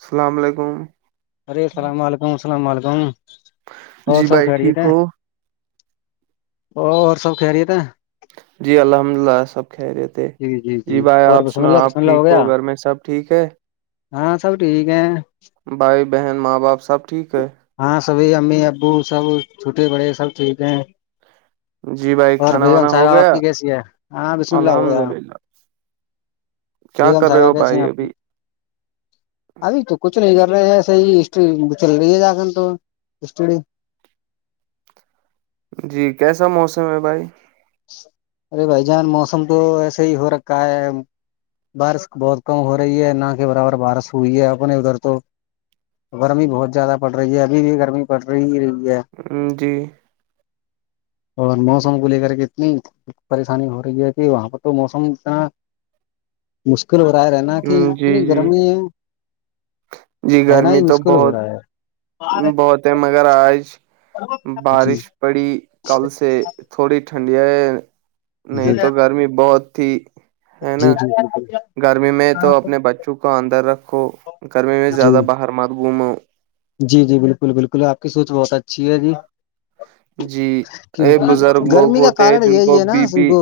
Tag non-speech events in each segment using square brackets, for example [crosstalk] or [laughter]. السلام علیکم ارے اللام علیکم اللام علیکم اور جی سب بھائی خیریت ٹھیک ہے ہو اور اور سب کہ رہیے تھے جی الحمد للہ سب کہہریے تھ جی بھائی اور آپ بسم سنا اللہ بسم آپ اللہ ٹھیک گیا ہو گھر میں سب ٹھیک ہے ہاں سب ٹھیک ہے بھائی بہن ماں باپ سب ٹھیک ہے ہاں سبھی امی ابو سب چھوٹے بڑے سب ٹھیک ہیں جی بھائی اور کھانا بھیگم وانا صاحب ہو آپ گیا کی کیسی ہے ہاں بسم اللہ ہو الحمد گیا للہ کیا بیگم کر رہے صاحبہ ہو کیسے ہیں بھائی آپ کی ابھی ابھی تو کچھ نہیں کر رہے ہیں ایسے ہی ہسٹری چل رہی ہے جااکن تو ہٹ جی کیسا موسم ہے بھائی ارے بھائی جان موسم تو ایسے ہی ہو رکھا ہے بارش بہت کم ہو رہی ہے نہ کہ برابر بارش ہوئی ہے اپنے ادھر تو گرمی بہت زیادہ پڑ رہی ہے ابھی بھی گرمی پڑ رہی ہی رہی ہے جی اور موسم کو لے کر کے پریشانی ہو رہی ہے کہ وہاں پر تو موسم اتنا مشکل ہو رہا ہے رہنا کہ اتنی گرمی ہے نہیں رہنا گرمی ہی تو مشکل ہو بہت رہا ہے بہت تہ مگر آج جی بارش پڑی کل سے تھوڑی ٹھنڈیا ہے نہیں تو گرمی بہت تھی ہے جی نا جی جی جی گرمی میں تو اپنے بچوں کو اندر رکھو گرمی میں جی زیادہ باہر مت گھومو جی جی بالکل بالکل آپ کی سوچ بہت اچھی ہے جی جی ایک کیونکہ بزرگ لوگ گرمی کا ہوتے ہیں کارن جن کو یہی ہے بی نا پی سنگو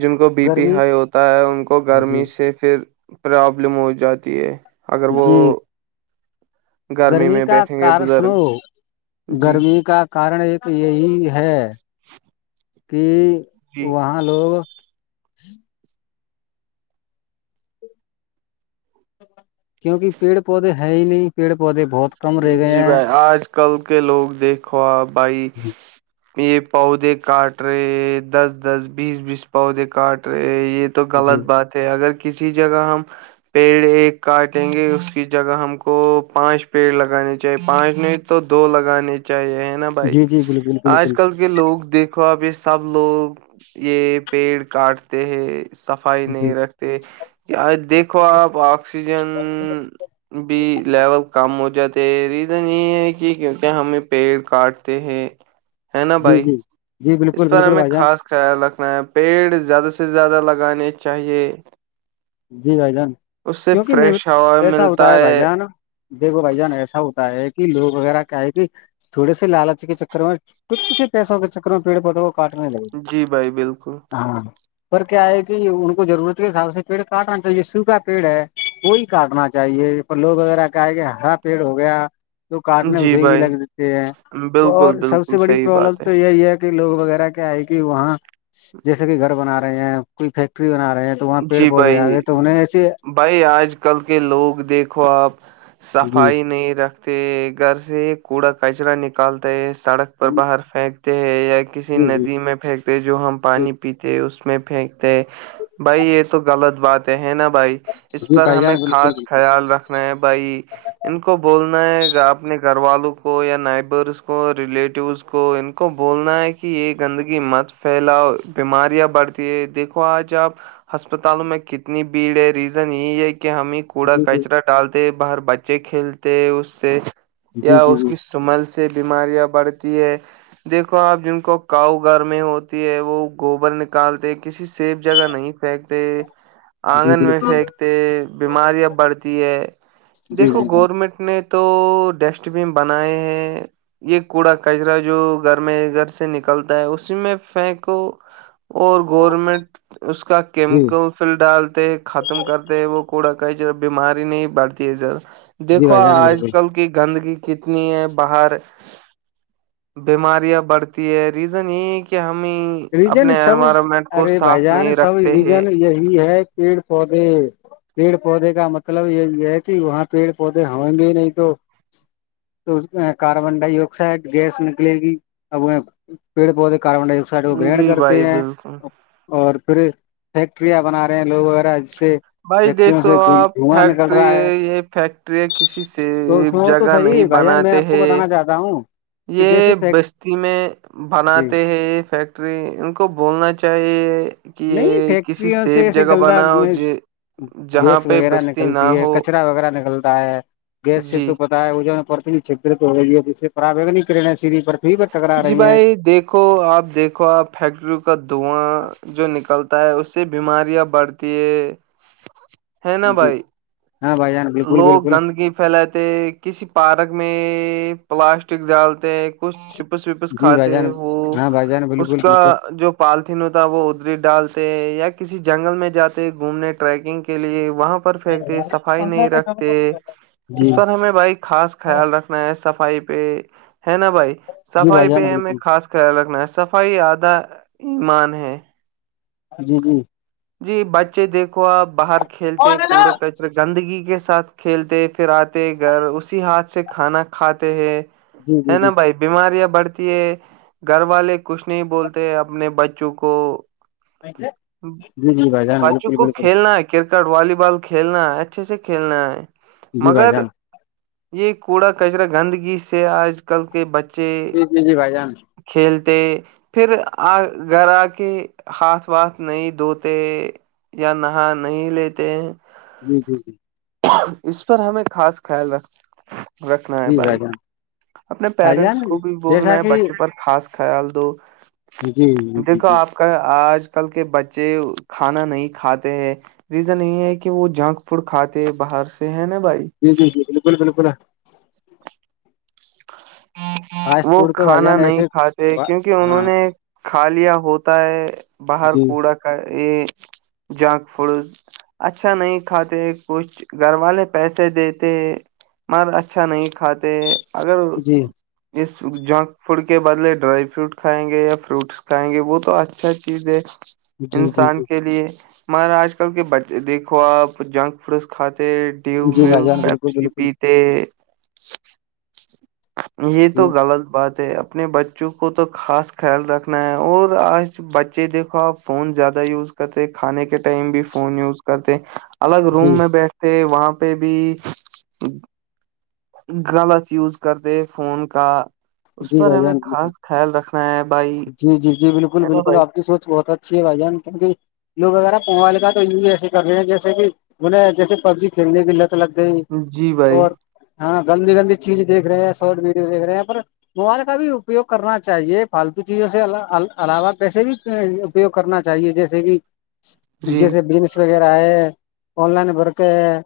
جن کو بی پی گرمی ہائی ہوتا ہے ان کو جی گرمی سے پھر پرابلم ہو جاتی ہے اگر وہ جی گرمی میں کا بیٹھیں گے کار بزرگ سنو جی گرمی کا کارن ایک یہی ہے کہ جی وہاں لوگ کیونکہ پیڑ پودے ہے ہی نہیں پیڑ پودے بہت کم رہ گئے جی ہیں بھائی آج کل کے لوگ دیکھو آ پ بھائی یہ پودے کاٹ رہے دس دس بیس بیس پودے کاٹ رہے یہ تو جی غلط بات ہے اگر کسی جگہ ہم پیڑ ایک کاٹیں گے اس کی جگہ ہم کو پانچ پیڑ لگانے چاہیے پانچ نہیں تو دو لگانے چاہیے نہ بھائی جی جی بالکل آج بالکل کل کے لوگ دیکھو آپ اس تب لوگ یہ پیڑ کاٹتے ہیں صفائی جی نہیں رکھتے دیکھو آپ آکسیجن بھی لیول کم ہو جاتے ہے ریزن یہ ہے کہ کیونکہ ہمیں پیڑ کاٹتے ہیں ہے نا جی بھائی جی جی اس بالکل پر بالکل ہمیں بھائی جان خاص خیال رکھنا ہے پیڑ زیادہ سے زیادہ لگانے چاہیے جی بھائی جان اس سے کیوںکہ م فریش ہوا ایسا ہوتا ملتا ہے بھائی جان دیکھو بھائی جان ایسا ہوتا ہے کہ لوگ وغیرہ کیا ہے کہ تھوڑے سے لالچ کے چکر میں ٹچے سے پیسوں کے چکر میں پیڑ پودوں کو کاٹنے لگے گی جی بھائی بالکل ہاں پر کیا ہے کہ ان کو ضرورت کے حساب سے پیڑ کاٹنا چاہیے سو کھا پیڑ ہے کوئی کاٹنا چاہیے لوگ وغیرہ کہے کہ ہرا پیڑ ہو گیا تو کاٹنے جی اسے بھی بھائی لگ جاتتے ہیں بالکل اور سب بالکل سے بڑی صحیح پرابلم بات ہے تو یہی ہے [inaudible] لوگ وغیرہ کیا ہے کہ وہاں جیسے کہ گھر بنا رہے ہیں کوئی فیکٹری بنا رہے ہیں تو وہاں پیڑ جی پودے بھائی آگے تو انہیں ایسے بھائی آج کل کے لوگ دیکھو آپ جی صفائی نہیں رکھ اے گھر سے کوڑا کچرا نکالتا ہے سڑک پر جی باہر پھینکتے ہے یا کسی جی ندی میں پھینکتے جو ہم پانی پیتے اس میں پھینکتے بھائی یہ تو غلط بات ہے ہے نا بھائی اس جی پر بھائی ہمیں جان بالکل خاص بالکل خیال رکھ میں بھائی ان کو بولنا ہے اپنے گھر والوں کو یا نائبرس کو ریلیٹیوس کو کو بولنا ہے کہ یہ گندگی مت پھیلاؤ بیماریاں بڑھتی ہے دیکھو آج آپ کو ہسپتالوں میں کتنی بھیڑ ہے ریزن یہی ہے کہ ہمیں کوڑا جی جی کچرا ڈالتے ہے باہر بچے کھیلتے اس سے جی جی یا اس جی کی مل سے بیماریاں بڑھتی ہے دیکھو آپ جن کو کاؤ گھر میں ہوتی ہے وہ گوبر نکالتے کسی سیف جگہ نہیں فتے جی آنگن میں بالکل پھینکتے بیماریاں بڑھتی ہے جی دیکھو جی جی گورنمنٹ نے تو ڈسٹ بن بنائے ہیں یہ کوڑا کچرا جو گھر میں گھر سے نکلتا ہے اسی میں پھینکو اور گورنمنٹ اس کا جی کیمیکل پل ڈالتے ختم کرتے وہ کوڑا کا بیماری نہیں بڑتی ہے سھر جی دیکھو بھائی جان آج بالکل کل کی گندگی کتنی ہے باہر بیماریاں بڑھتی ہے ریزن یہ ہے کہ ہمیں ریجن اپنے سب انوائرمنٹ کو ارے بھائی صاف جان نہیں سب رکھتے ہیں ریجن یہی ہے پیڑ پودے پیڑ پودے کا مطلب یہ یہ ہے کہ وہاں پیڑ پودے ہویں گے ہی نہیں تو تو کاربن ڈائی آکسائڈ گیس نکلے گی اب وہ پیڑ پودے کاربن ڈائ آکسائڈ کو گرہن جی کرتے بھائی ہیں بالکل اور پھر فیکٹریاں بنا رہے ہیں لوگ وغیرہ جس سے بھائی دیکھ فیکٹریوں سے تو آپ دھواں نکل فیکٹری رہا ہے یہ فیکٹری ہے کسی سے تو اس میں تو جگہ نہیں صحیح بھائی ار میں بناتے آپ کو ہیں بتانا چاہتا ہوں کہ جیسے یہ فیک بستی میں جی بناتے ہیں فیکٹ ان کو بولنا چاہیے کہ نہیں یہ کسی فیکٹریوں سے سیف ایسے جگہ بنا ہو گلدا ج جہاں گیس پہ وغیرہ بستی نہ نکلتی ہے ہو کچرا وغیرہ نکلتا ہے گیس سے جی تو پتا ہے وہ پرت چ ہوی ہے جس سے پروگ کر سھی پر ٹکرا جی رہی ہیں بھائی دیکھو آپ دیکھو آپ فیکٹریوں کا دھواں جو نکلتا ہے اس سے بیماریاں بڑھتی ہے ہے نا جی بھائی ہاں بھائی جان بالکل لوگ بالکل گندگی پھیلاتے کسی پارک میں پلاسٹک ڈالتے کچ چپس وپس جی بھائی کھاتے جان وہ ہاں بھائی جان اس بالکل کا بالکل جو پالتن ہوتا وہ ادری ڈالتے یا کسی جنگل میں جاتے گھومنے ٹریکنگ کے لیے وہاں پر پھینکتے صفائی نہیں رکھتے جی اس پر ہمیں بھائی خاص خیال رکھنا ہے صفائی پہ ہے نا بھائی جی صفائی بھائی جان پہ ہمیں بالکل خاص خیال رکھنا ہے صفائی آدھا ایمان ہے جی جی جی بچے دیکھو آپ باہر کھیلتے کوڑے کچرے گندگی کے ساتھ کھیلتے پھر آتے گھر اسی ہاتھ سے کھانا کھاتے ہیں جی ہے نا جی بھائی بیماریاں بڑھتی ہے گھر والے کچھ نہیں بولتے اپنے بچوں کو سے بچوں کو کھیلنا ہے کرکٹ والی بال کھیلنا ہے اچھے سے کھیلنا ہے جی بھائی مگر جان یہ کوڑا کچرا گندگی سے آج کل کے بچے جی جی جی بھائی جان کھیلتے پھر آ گھر آ کے ہاتھ سواسھ نہیں دھوتے یا نہا نہیں لیتے جی جی جی اس پر ہمیں خاص خیال رکھ رکھنا ہے جی بھائی جان اپنے بھائی جان پیرنٹس کو بھی بولنا جیسا ہے کہ بچوں پر خاص خیال دو جی جی جی دیکھو جی آپ آج کل کے بچے کھانا نہیں کھاتے ہیں ریزن یہ ہے کہ وہ جنک فوڈ کھاتے باہر سے ہے نا بھائی جی جی جی بالکل بالکل فاسٹ وہ فوڈ تو بھائی کھانا جان نہیں ایسے کھاتے کیونکہ انہوں ہاں نے کھا لیا ہوتا ہے باہر جی کوڑا کا یہ جنک ف اچھا نہیں کھاتے کچھ گھر والے پیسے دیتے مگر اچھا نہیں کھاتے اگر جی اس جنک فوڈ کے بدلے ڈرائی فروٹ کھائیں گے یا فروٹس کھائیں گے وہ تو اچھا چیز ہے جی جی انسان جی کے لیے ہمارا آج کل کے بچے دیکھو آپ جنک فوس کھاتے ٹیو جی بھائی ویو جان پپ بالکل س بالکل پی ت یہ تو جی غلط بات ہے اپنے بچوں کو تو خاص خیال رکھنا ہے اور آج بچے دیکھو آپ فون زیادہ یوز کرتے کھانے کے ٹائم بھی فون یوز کرتے الگ جی روم میں بیٹھتے وہاں پہ بھی غلط یوز کرتے فون کا اس جی پر بھائی ہمیں جان بالکل خاص خیال رکھنا ہے بھائی جی جی جی بالکل نا بھائی بالکلپ کی سوچ بہت اچھی ہے بھائی جان کی کہ لوگ وغیرہ موبائل کا تو یوز ایسے کر رہے ہیں جیسے کہ انہیں جیسے پب جی کھیلنے کی بھی لگ لگ گئی جی بھائی اور ہاں گندی گندی چیز دیکھ رہے ہیں شارٹ ویڈیو دیکھ رہے ہیں پر موبائل کا بھی اپیوگ کرنا چاہیے فالتو چیزوں سے علاوہ پیسے بھی اپیوگ کرنا چاہیے جیسے کہ جی جیسے بجنس وغیرہ ہے آن لائن بھرتے ہے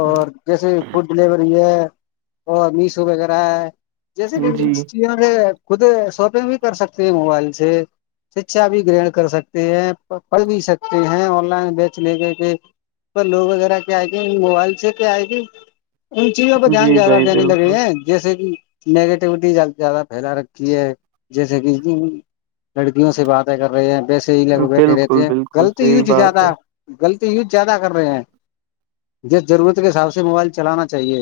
اور جیسے فوڈ ڈلیوری ہے اور میشو وغیرہ ہے جیسے کہ جی خود شاپنگ بھی کر سکتے ہیں موبائل سے شکھا بھی گرہن کر سکتے ہیں پڑھ بھی سکتے ہیں آن لائن بیچ لے کے کے پر لوگ وغیرہ کیا آئے گے موبائل سے کیا آئے گی ان چیزوں پہ دھیان جی زیادہ بھائی دینے لگے بالکل ہیں جیسے کہ نیگیٹیوٹی جل زیادہ پھیلا رکھی ہے جیسے کہ لڑکیوں سے باتیں کر رہے ہیں بیس صحی لے کر بیٹھے رہتے بالکل ہیں بالکل غلط صحیح یوج بات زیادہ ہے غلط یوز زیادہ کر رہے ہیں جس ضرورت کے حساب سے موبائل چلانا چاہیے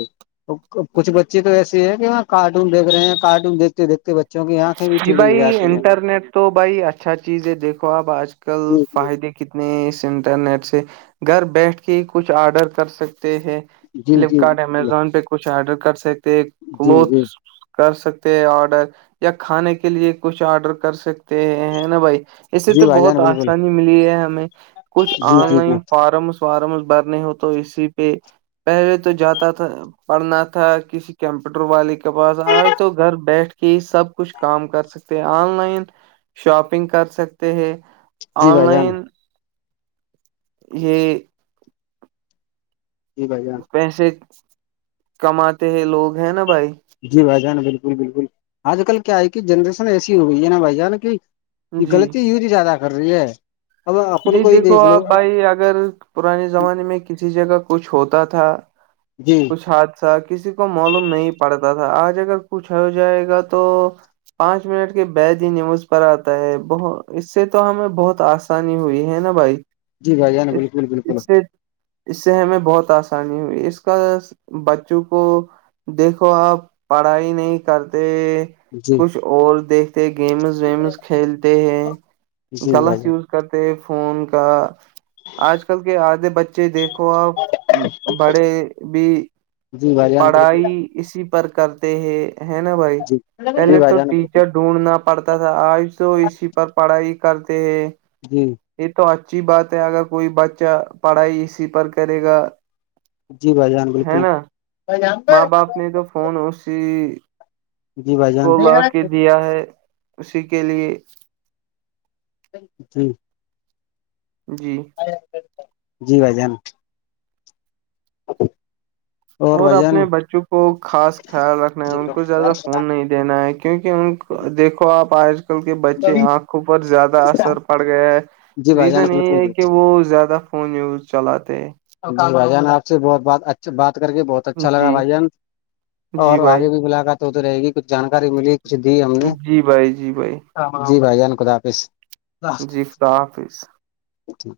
کچھ بچے تو ایسے ہیں کہاں کارٹون دیکھ رہے ہیں کارٹون دیکھتے دیکھتے بچے کیونکہ آنکھیں بھی جی ٹیڑی ہو بھائی جاتی ہیں انٹرنیٹ تو بھائی اچھا چیز ہے دیکھو آپ آج کل جی فائدے کے کتنے اس انٹرنیٹ سے گھر بیٹھ کے ہی کچھ آرڈر کر سکتے ہیں جی جی فلپکارٹ جی امیزون پہ کچھ آرڈر کر سکتے جی جی کلوتھس کر سکتے ہیں آرڈر یا کھانے کے لیے کچھ آرڈر کر سک ہے نا بھائی اس سے جی تو بھائی جان بہت بالکل آسانی ملی ہے ہمیں کچھ جی آن جی جی لائن فارمس وارمس بھرنے ہو تو اسی پہ پہلے تو جاتا تھا پڑھنا تھا کسی کمپیوٹر والے کے پاس آج تو گھر بیٹھ کے ہی سب کچھ کام کر سکتے ہیں آن لائن شاپنگ کر سکتے ہیں جی آن بھائی جان لائن یہ جی بھائی جان پیسے کماتے ہیں لوگ ہیں نا بھائی جی بھائی جان بالکل بالکل آج کل کیا ہے کہ جنریشن ایسی ہو گئی ہے نا بھائی جان کی یہ جی غلطی یور زیادہ کر رہی ہے اب اپن جی کو ہی دیکھو دیکھ لو آپ بھائی اگر پرانے زمانے میں کسی جگہ کچھ ہوتا تھا جی کچھ حادثہ کسی کو معلوم نہیں پڑتا تھا آج اگر کچھ ہو جائے گا تو پانچ منٹ کے بید ہی نیوز پر آتا ہے ب اس سے تو ہمیں بہت آس آسانی ہوئی ہے نا بھائی جی بھائی جان اس بالکل بالکل اس سے اس سے ہمیں بہت آسانی ہوئی اس کل بچوں کو دیکھو آپ پڑھائی نہیں کرتے جی کچھ اور دیکھتے گیمز ویمز کھیلتے ہیں جی بھائی غلط جان یوز کرتے فون کا آج کل کے آدھے بچے دیکھ کو آ بڑے بھی جی بھائی جان بالکل پڑھائی اسی پر کرتے ہے ہے نا بھائی جی جی پہلے بھائی تو جان ٹی بالکل ڈھونڈنا پڑتا تھا آج تو اسی پر پڑھائی کرتے ہیں جی یہ تو اچھی بات ہے اگر کوئی بچہ پڑھائی اسی پر کرے گا جی بھائی جان ہے بالکل نا ماں باپ نے تو فون اسی جی بھائی کو جان لا کے دیا ہے اسی کے لیے جی جی جی بھجان ہ اور اپنے بچوں کو خاص خیال رکھنا ہے ان کو زیادہ فون نہیں دینا ہے کیونکہ ان کو دیکھو آپ آج آ کل کے بچے آنکھوں پر زیادہ اثر پڑ گئے ہے جی بھائی جان ریزن یہ بالکل ہے کہ بالکل جی وہ زیادہ فون یوز چلاتے ہیں بان آ سے بہت بہ اچھا بات کر کے بہت اچھا لگا جی بھائیت اور جی بھائی آگے بھی ملاقات ہوتی رہے گی کچھ جانکاری ملی کھ دی ہم نے جی بھائی جی بھائی جی بھائیان خد حافظ ر جی خدا حافظ ٹھیک